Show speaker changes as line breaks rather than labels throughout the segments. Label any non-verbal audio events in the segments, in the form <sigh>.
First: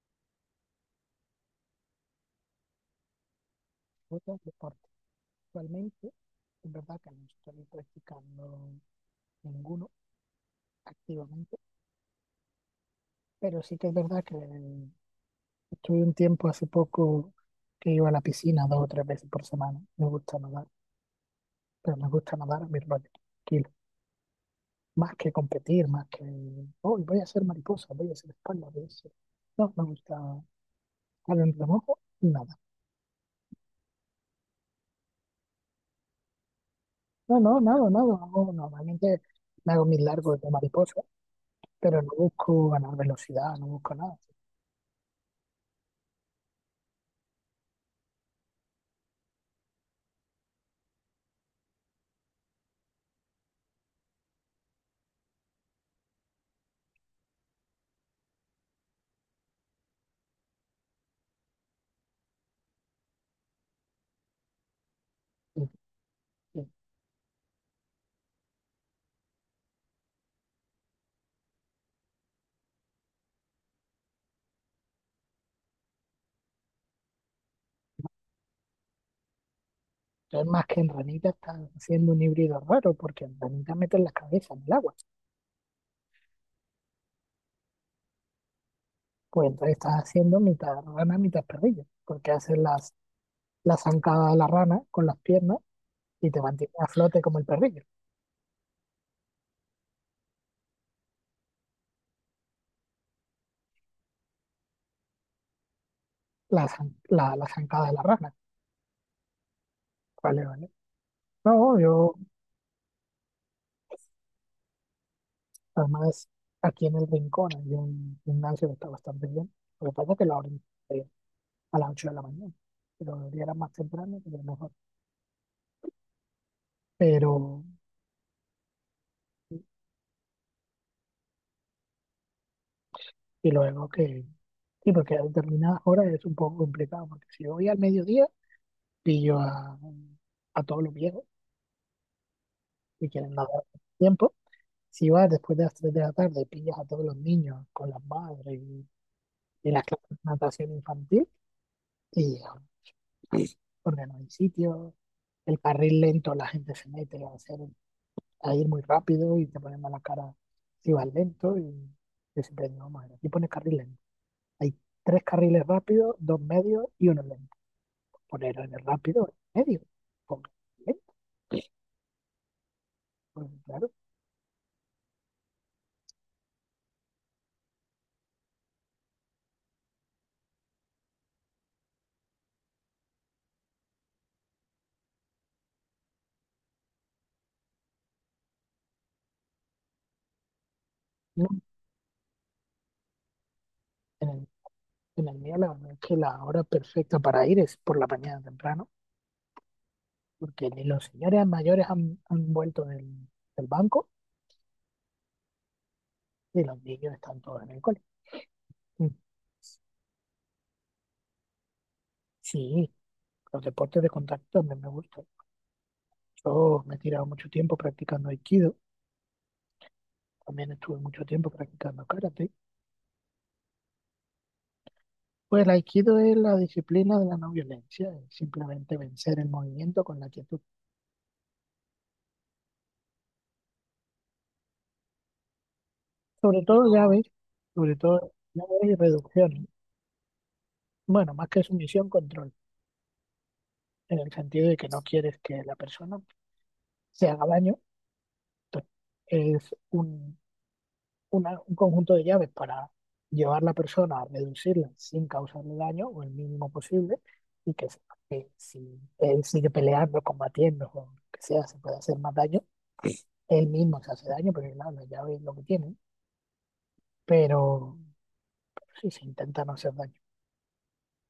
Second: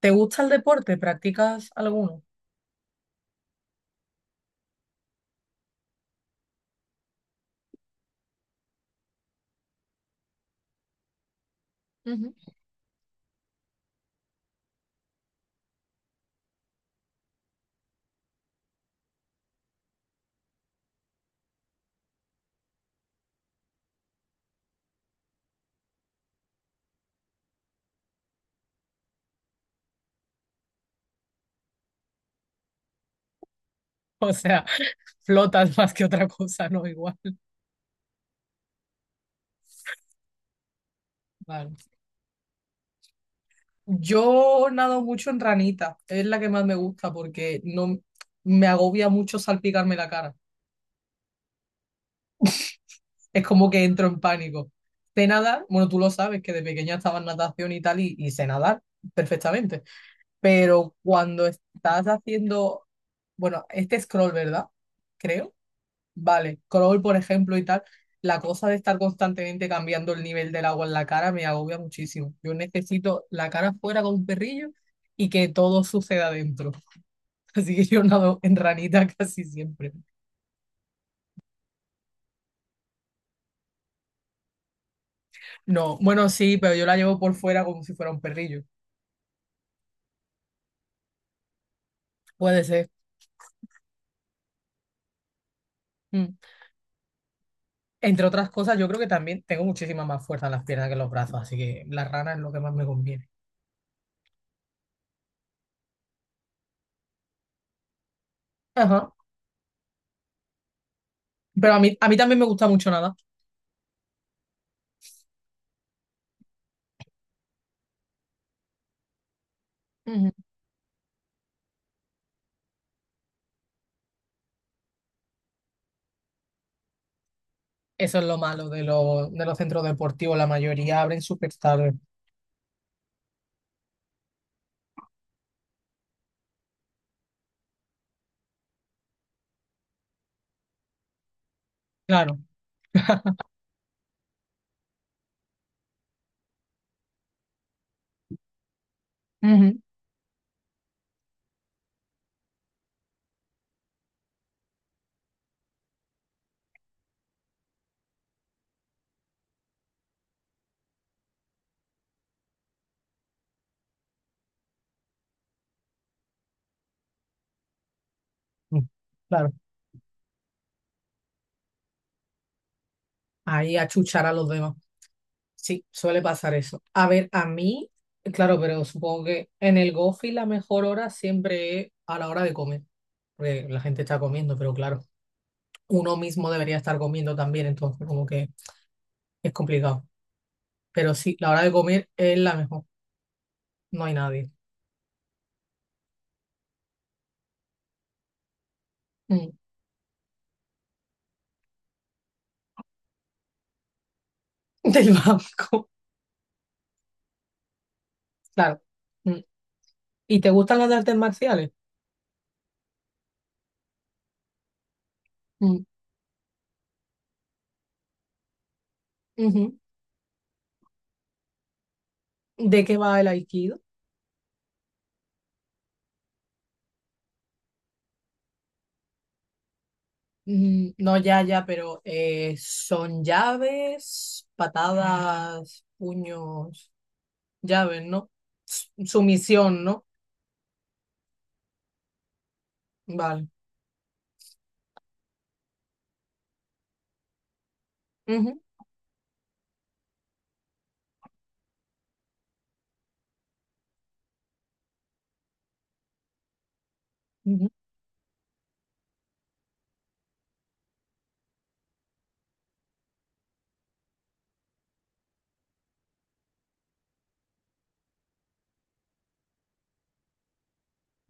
¿Te gusta el deporte? ¿Practicas alguno?
Otras deportes. Actualmente, es verdad que no estoy practicando ninguno activamente,
Ujú.
pero sí que es verdad que estuve un tiempo hace poco que iba a la piscina 2 o 3 veces por semana. Me gusta nadar, pero me gusta nadar a mi rollo, tranquilo. Más que competir, más que, hoy voy a ser mariposa, voy a ser espalda, voy a ser-". No, me gusta al remojo, nada.
O sea, <laughs> flotas más que otra cosa, ¿no? Igual.
No, no, nada, nada. Normalmente me hago mis largos de mariposa,
Vale.
pero no busco ganar velocidad, no busco nada.
Yo nado mucho en ranita, es la que más me gusta porque no me agobia mucho salpicarme la cara. Es como que entro en pánico. Sé nadar, bueno, tú lo sabes que de pequeña estaba en natación y tal, y sé nadar perfectamente. Pero cuando estás haciendo, bueno, este scroll, ¿verdad? Creo. Vale, crawl, por ejemplo, y tal. La cosa de estar constantemente cambiando el nivel del agua en la cara me agobia muchísimo. Yo necesito la cara fuera con un perrillo y que todo suceda dentro. <laughs> Así que yo nado en ranita <laughs> casi siempre.
Entonces, más que en ranita, estás haciendo un híbrido raro, porque en ranita meten la cabeza en el agua.
No, bueno, sí, pero yo la llevo por fuera como si fuera un perrillo.
Pues entonces estás haciendo mitad rana, mitad perrillo, porque haces
Puede ser.
las, la zancada de la rana con las piernas y
Mm.
te mantiene a flote como el perrillo.
Entre otras cosas, yo creo que también tengo muchísima más fuerza en las piernas que en los brazos, así que la rana es lo que más me conviene.
La zancada de la rana.
Ajá.
Vale, vale.
Pero
No,
a mí, a
yo,
mí también me gusta mucho nada.
además, aquí en el rincón hay un gimnasio que está bastante bien. Lo que pasa es que la orilla a las 8 de la mañana, pero debería era más temprano, pero mejor. Pero,
Eso es lo malo de los centros deportivos. La mayoría abren súper tarde.
y luego que, sí, porque a determinadas horas es un poco complicado, porque si voy al mediodía, pillo a todos los viejos
Claro.
que quieren nadar a tiempo. Si vas después de las 3 de la tarde, pillas a todos los niños con las madres y
Ujú.
las clases de natación infantil, y sí, porque no hay sitio, el carril lento, la gente se mete a hacer, a ir muy rápido y te ponen mala cara si vas lento y... Yo siempre digo, madre, aquí pone carril lento. Hay tres carriles rápidos, dos medios y uno lento. Poner en el
Mm,
rápido
claro.
en el medio. Ponlo en el lento, pues,
Ahí a
claro.
chuchar a los demás. Sí, suele pasar eso. A ver, a mí, claro, pero supongo que en el Gofi la mejor hora siempre es a la hora de comer. Porque la gente está comiendo, pero claro, uno mismo debería estar comiendo también, entonces como que es complicado. Pero sí,
No,
la hora de comer es la mejor. No hay
en el,
nadie.
en el mío la verdad es que la hora perfecta para ir es por la mañana temprano,
Mm.
porque ni los señores mayores han vuelto del, del banco
<laughs> Del banco.
y los niños están todos en el cole.
Claro.
Mm.
Mm. ¿Y te gustan las de artes marciales?
Sí, los deportes de contacto también me gustan.
Mm.
Yo me he tirado mucho tiempo practicando aikido,
Ujú.
también estuve mucho tiempo practicando karate.
¿De qué va el aikido?
Pues el aikido es la disciplina de la no violencia, es simplemente vencer el movimiento con la quietud.
Mm, no, ya, ya, pero son llaves, patadas,
Sobre
puños,
todo llaves, sobre
llaves, ¿no?
todo llaves y reducciones.
Sumisión, ¿no?
Bueno, más que sumisión, control,
Vale.
en el sentido de que no quieres que la persona se haga daño.
Ujú,
Entonces, es un, un conjunto de llaves para llevar la persona a reducirla sin causarle daño o el mínimo posible
ujú,
y que, sepa que si él sigue peleando, combatiendo o lo que sea, se puede hacer más daño. Él mismo se hace daño, pero claro, las llaves es lo que tiene. Pero sí se intenta no hacer daño.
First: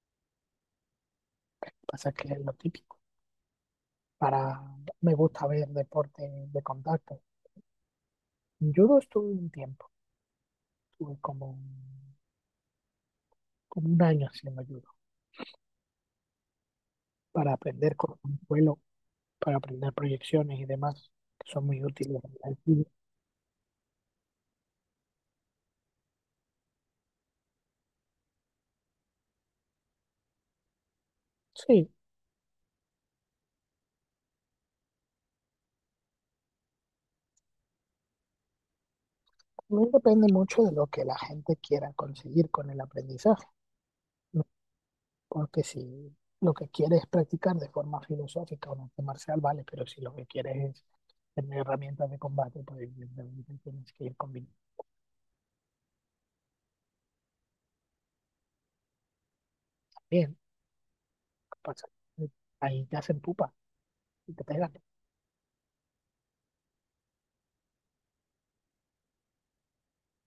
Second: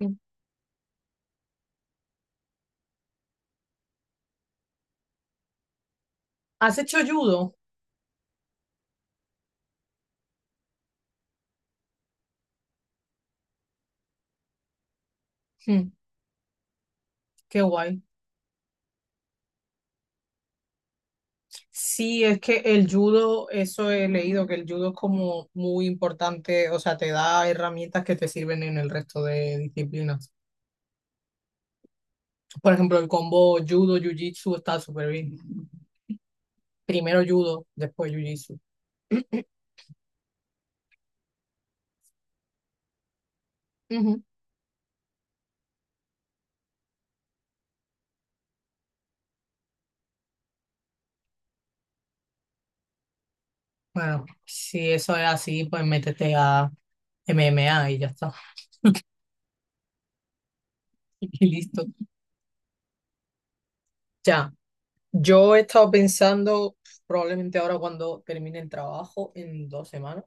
ujú.
Pasa que es lo típico. Para, me gusta ver deporte de
¿Has hecho
contacto.
judo?
Judo estuve un tiempo, estuve como, como 1 año haciendo judo
Mm,
para
qué
aprender
guay.
con un vuelo, para aprender proyecciones y demás, que son muy útiles
Sí, es
en el
que
judo.
el judo, eso he leído, que el judo es como muy importante, o sea, te da herramientas que te sirven en el resto de disciplinas.
Sí,
Por ejemplo, el combo judo, jiu-jitsu está súper bien. Primero judo, después jiu-jitsu. <clears throat>
también depende mucho de lo que la gente quiera conseguir con el aprendizaje.
Ujú.
Porque si lo que quieres es practicar de forma filosófica o un arte marcial, vale, pero si lo que quieres es tener herramientas de combate, pues evidentemente tienes que ir
Bueno,
combinando
si eso es así, pues métete a MMA y ya está. <laughs>
bien.
Y
¿Qué
listo.
pasa? Ahí te hacen pupa y te
Ya,
pegan.
yo he estado pensando, probablemente ahora cuando termine el trabajo, en dos semanas,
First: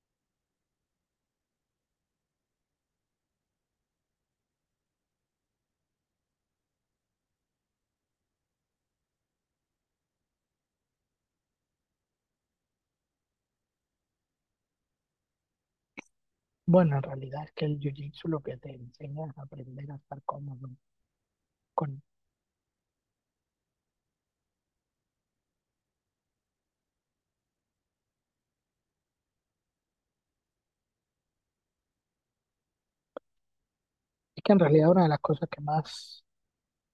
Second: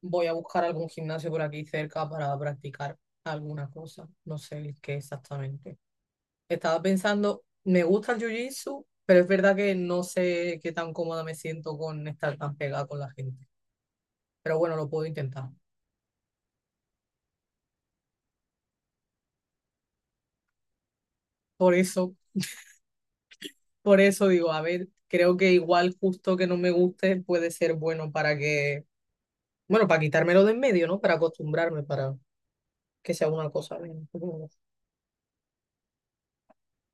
voy a buscar algún gimnasio por aquí cerca para practicar alguna cosa. No sé el qué exactamente. Estaba pensando, me gusta el jiu-jitsu, pero es verdad que no sé qué tan cómoda me siento con estar tan pegada con la gente. Pero bueno, lo puedo intentar.
Bueno, en realidad es que el jiu-jitsu lo que te enseña es aprender a estar cómodo.
Por
Con...
eso, por eso digo, a ver, creo que igual justo que no me guste puede ser bueno para que, bueno, para quitármelo de en medio, ¿no? Para acostumbrarme, para que sea una cosa bien.
Es
Ujú,
que en realidad una de las cosas que más,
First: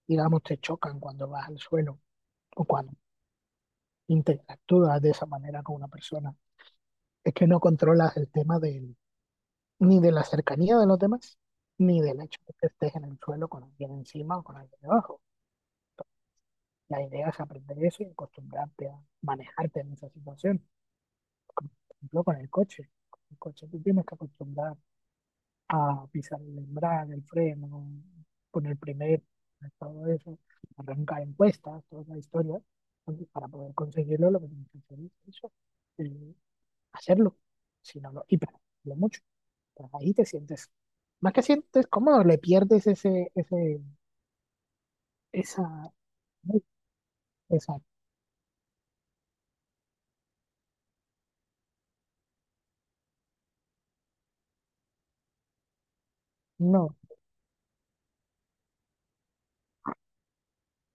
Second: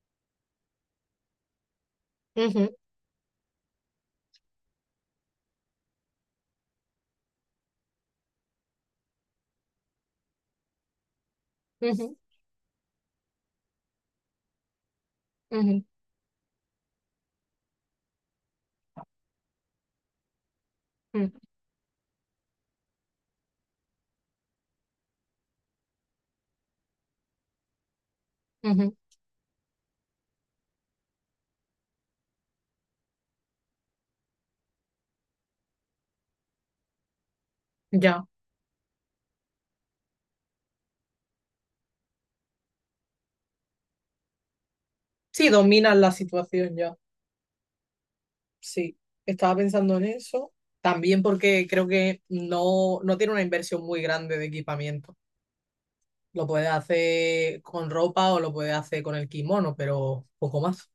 digamos, te chocan cuando vas al suelo o
ujú,
cuando interactúas de esa manera con una persona es que no controlas el tema del ni de la cercanía de los demás, ni del hecho de que estés en el suelo con alguien encima o con alguien debajo.
ujú,
La idea es aprender eso y acostumbrarte a manejarte en esa situación.
ujú,
Como, por ejemplo, con el coche. Con el coche tú tienes que acostumbrar a pisar el embrague, el freno, poner
ujú.
primero, todo eso, arrancar encuestas, toda la historia. Entonces, para poder conseguirlo, lo que tienes que hacer es eso, eh, hacerlo, si no lo,
Ya.
y practicarlo mucho. Ahí te sientes, más que sientes cómodo, le pierdes ese, ese,
Sí,
esa,
dominas la situación.
esa,
Sí, estaba pensando en eso. También porque creo que no tiene una inversión muy grande de equipamiento. Lo puedes
no,
hacer con ropa o lo puedes hacer con el kimono, pero poco más.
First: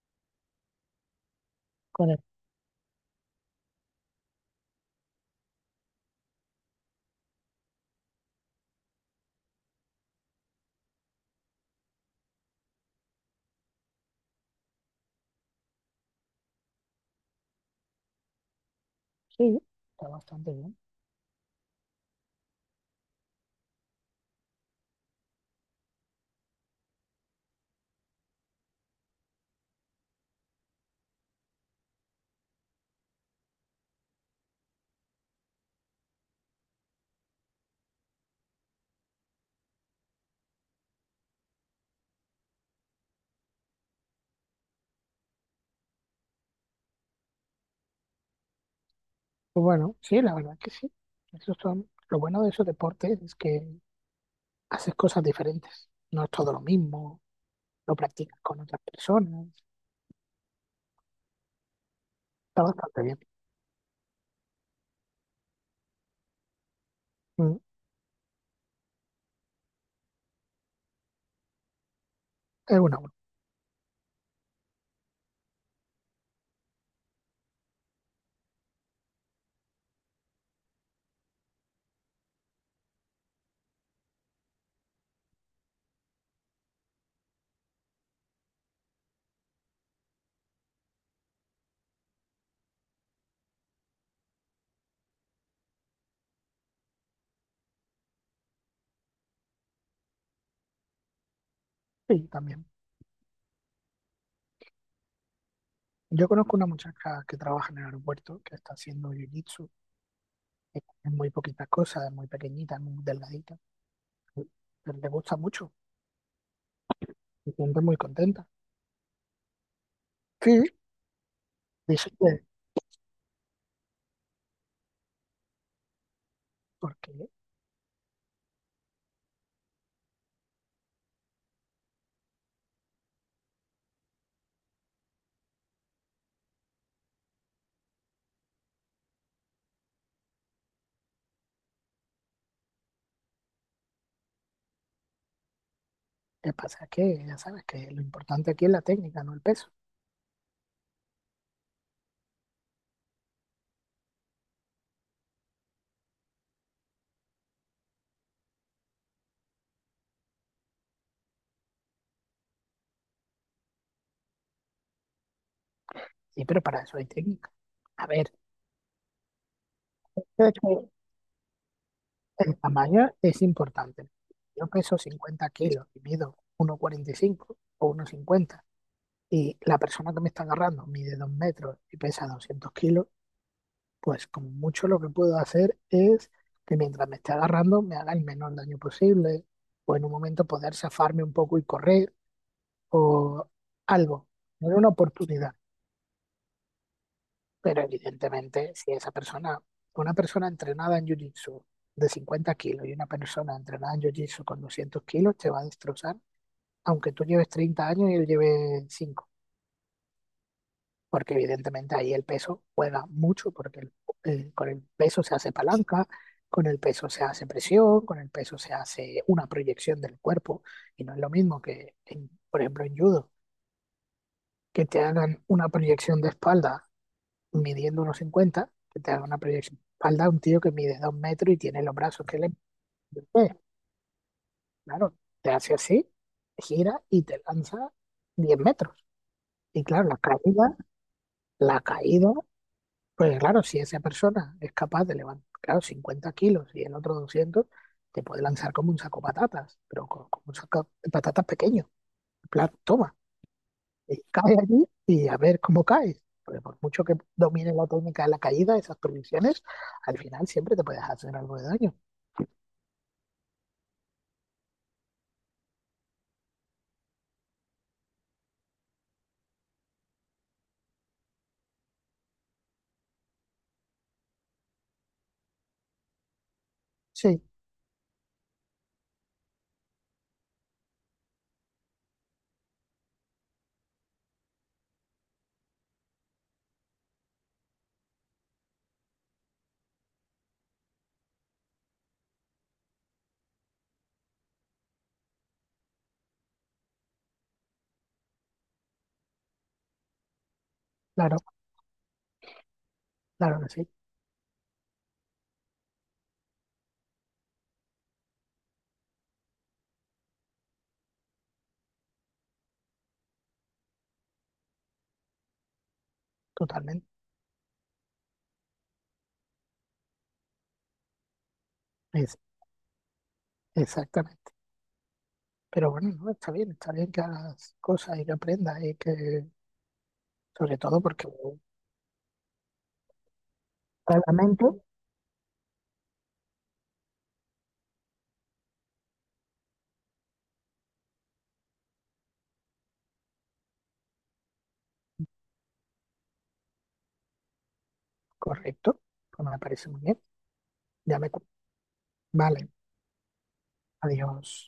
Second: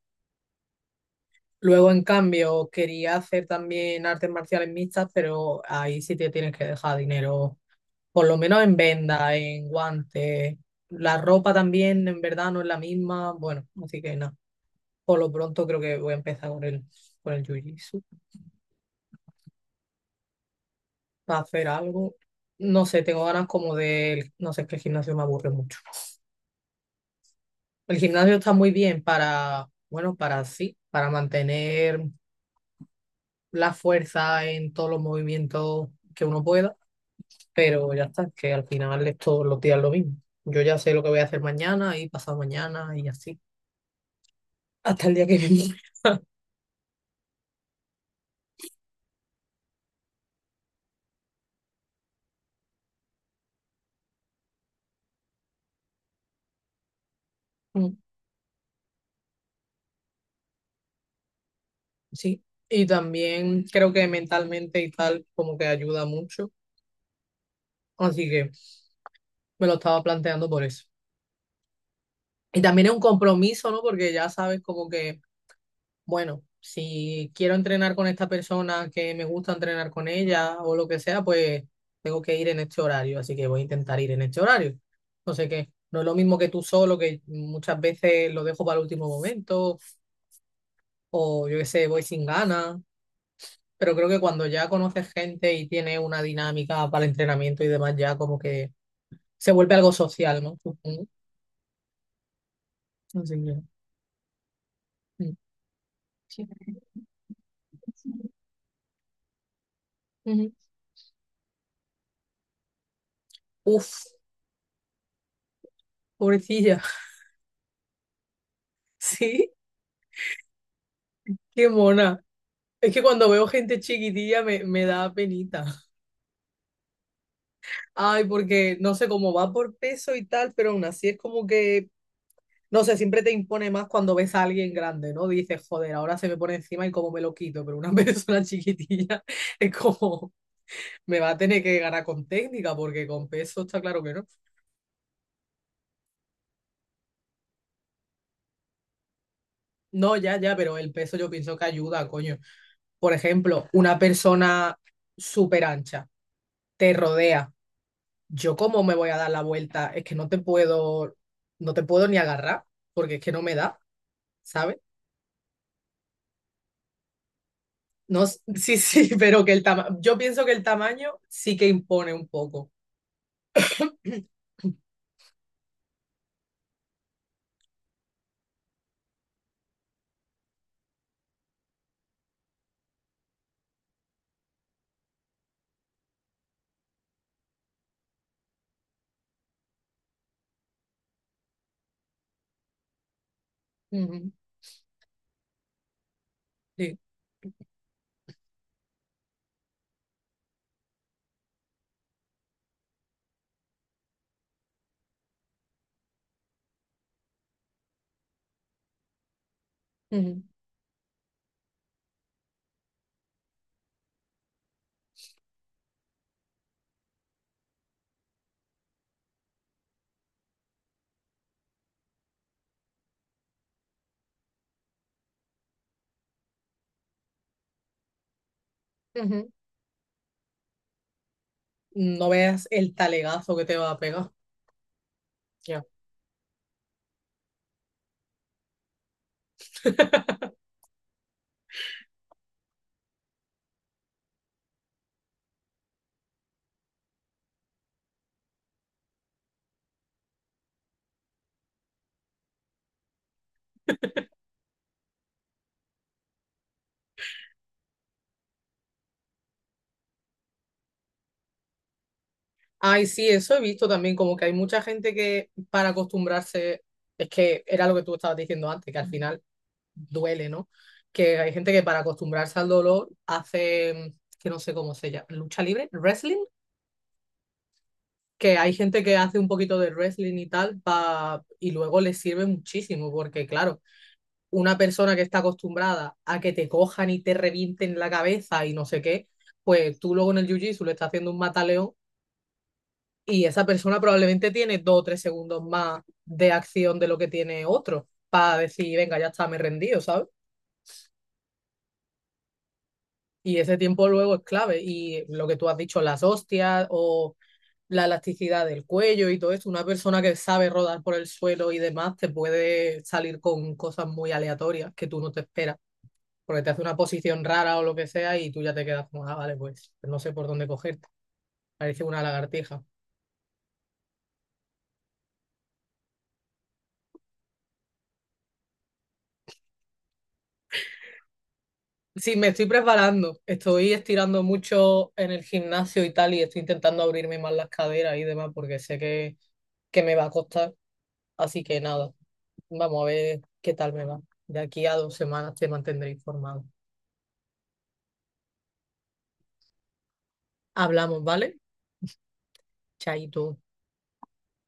Luego, en
con el,
cambio, quería hacer también artes marciales mixtas, pero ahí sí te tienes que dejar dinero, por lo menos en venda, en guantes. La ropa también, en verdad, no es la misma. Bueno, así que nada. Por lo pronto creo que voy a empezar con el jiu-jitsu.
sí, está bastante bien.
Para hacer algo. No sé, tengo ganas como de, no sé, es que el gimnasio me aburre mucho. El gimnasio está muy bien para, bueno, para sí, para mantener la fuerza en todos los movimientos que uno pueda, pero ya está, que al final es todos los días lo mismo. Yo ya sé lo que voy a hacer mañana y pasado mañana y así, hasta el día que viene. <laughs>
Pues bueno, sí, la verdad que sí. Eso son, lo bueno de esos deportes es que haces cosas diferentes, no es todo lo mismo, lo
Mm,
practicas con otras personas,
sí,
está
y
bastante bien.
también creo que mentalmente y tal como que ayuda mucho,
Mm.
así que me lo estaba planteando por eso. Y
Es
también es
una
un
buena,
compromiso, ¿no? Porque ya sabes como que, bueno, si quiero entrenar con esta persona que me gusta entrenar con ella o lo que sea, pues tengo que ir en este horario, así que voy a intentar ir en este horario. No sé qué, no es lo mismo que tú solo, que muchas veces lo dejo para el último momento o yo qué sé, voy sin ganas, pero creo que cuando ya conoces gente y tienes una dinámica para el entrenamiento y demás, ya como que se vuelve algo social, ¿no? Supongo.
sí, también.
Así que, mm.
Yo
Sí.
conozco una muchacha que trabaja en el aeropuerto, que está haciendo jiu-jitsu,
Ujú.
es muy poquitas cosas, es muy pequeñita, muy delgadita,
Uf.
pero le gusta mucho,
Pobrecilla,
se siente muy contenta.
<laughs> sí,
Sí,
qué
dice
mona.
que,
Es que cuando veo gente chiquitilla me da penita.
porque lo
Ay, porque no sé cómo va por peso y tal, pero aún así es como que, no sé, siempre te impone más cuando ves a alguien grande, ¿no? Dices, joder, ahora se me pone encima y cómo me lo quito, pero una <laughs> persona chiquitilla es como, me va a tener que ganar con técnica, porque con peso está claro que no.
que pasa es que ya sabes que lo importante aquí es la técnica, no el peso.
No, ya, ya, pero el peso yo pienso que ayuda, coño. Por ejemplo, una persona súper ancha te rodea, yo cómo me voy a dar la vuelta, es que no te puedo ni agarrar, porque es que no me da, ¿sabes?
Sí, pero para eso hay técnica. A
No,
ver,
sí, sí, <laughs> pero que el tamaño, yo pienso
de
que el
hecho,
tamaño sí que impone un
el
poco.
tamaño es importante.
<coughs>
Yo
<clears throat>
peso 50 kilos y mido 1,45 o uno cincuenta y la persona que me está agarrando mide 2 metros y pesa 200 kilos, pues como mucho lo que puedo hacer es que mientras me esté agarrando me haga el menor daño posible o en un momento poder zafarme un poco y correr o algo,
Ujú,
era una oportunidad.
sí,
Pero evidentemente, si esa persona, una persona entrenada en jiu-jitsu de 50 kilos y una persona entrenada en jiu-jitsu con 200 kilos, te va a destrozar, aunque tú lleves 30 años y él lleve cinco,
ujú,
porque evidentemente ahí el peso juega mucho, porque con el peso se hace palanca, con el peso se hace presión, con el peso se hace una proyección del cuerpo, y no es lo mismo que, en- por ejemplo, en judo, que te hagan una proyección de espalda midiendo unos 50 que te da una
ujú.
proyección de espalda, un tío que mide 2 metros y tiene los brazos
No
que le...
veas el
Pues,
talegazo que te va a pegar.
claro, te hace
Ya.
así, gira y te lanza 10 metros. Y claro, la caída, pues claro, si esa persona es capaz de levantar, claro, 50 kilos y el otro 200 te puede lanzar como un saco de patatas, pero como un saco de patatas pequeño. En plan, toma, cae allí y a ver cómo caes. Porque por mucho que domines la técnica de la caída, esas prohibiciones, al final siempre te puedes hacer algo de daño.
Ay, sí, eso he visto también, como que hay mucha gente que para acostumbrarse, es que era lo que tú estabas diciendo antes, que al final duele, ¿no? Que hay gente que para acostumbrarse al dolor hace, que no sé cómo se llama, lucha libre, wrestling,
Sí,
que hay gente que hace un poquito de wrestling y tal, y luego le sirve muchísimo, porque claro, una persona que está acostumbrada a que te cojan y te revienten la cabeza y no sé qué, pues tú luego en el jiu-jitsu le estás haciendo un mataleón y esa persona probablemente tiene 2 o 3 segundos más de acción de lo que tiene otro para decir, venga, ya está, me he rendido, ¿sabes?
claro,
Y
claro que
ese
sí,
tiempo luego es clave. Y lo que tú has dicho, las hostias o la elasticidad del cuello y todo eso, una persona que sabe rodar por el suelo y demás te puede salir con cosas muy aleatorias que tú no te esperas, porque te hace una
totalmente.
posición rara o lo que sea y tú ya te quedas como, ah, vale, pues no sé por dónde cogerte. Parece una
Es,
lagartija.
exactamente. Pero bueno, no, está bien que hagas cosas y que aprendas y que, sobre todo porque
Sí, me estoy preparando, estoy estirando
claramente,
mucho en el gimnasio y tal y estoy intentando abrirme más las caderas y demás porque sé que me va a costar, así que nada. Vamos a ver qué tal me va. De aquí a dos semanas te mantendré informado.
correcto, pues me parece muy bien. Ya
Hablamos,
me,
¿vale?
vale,
Chaito.
adiós.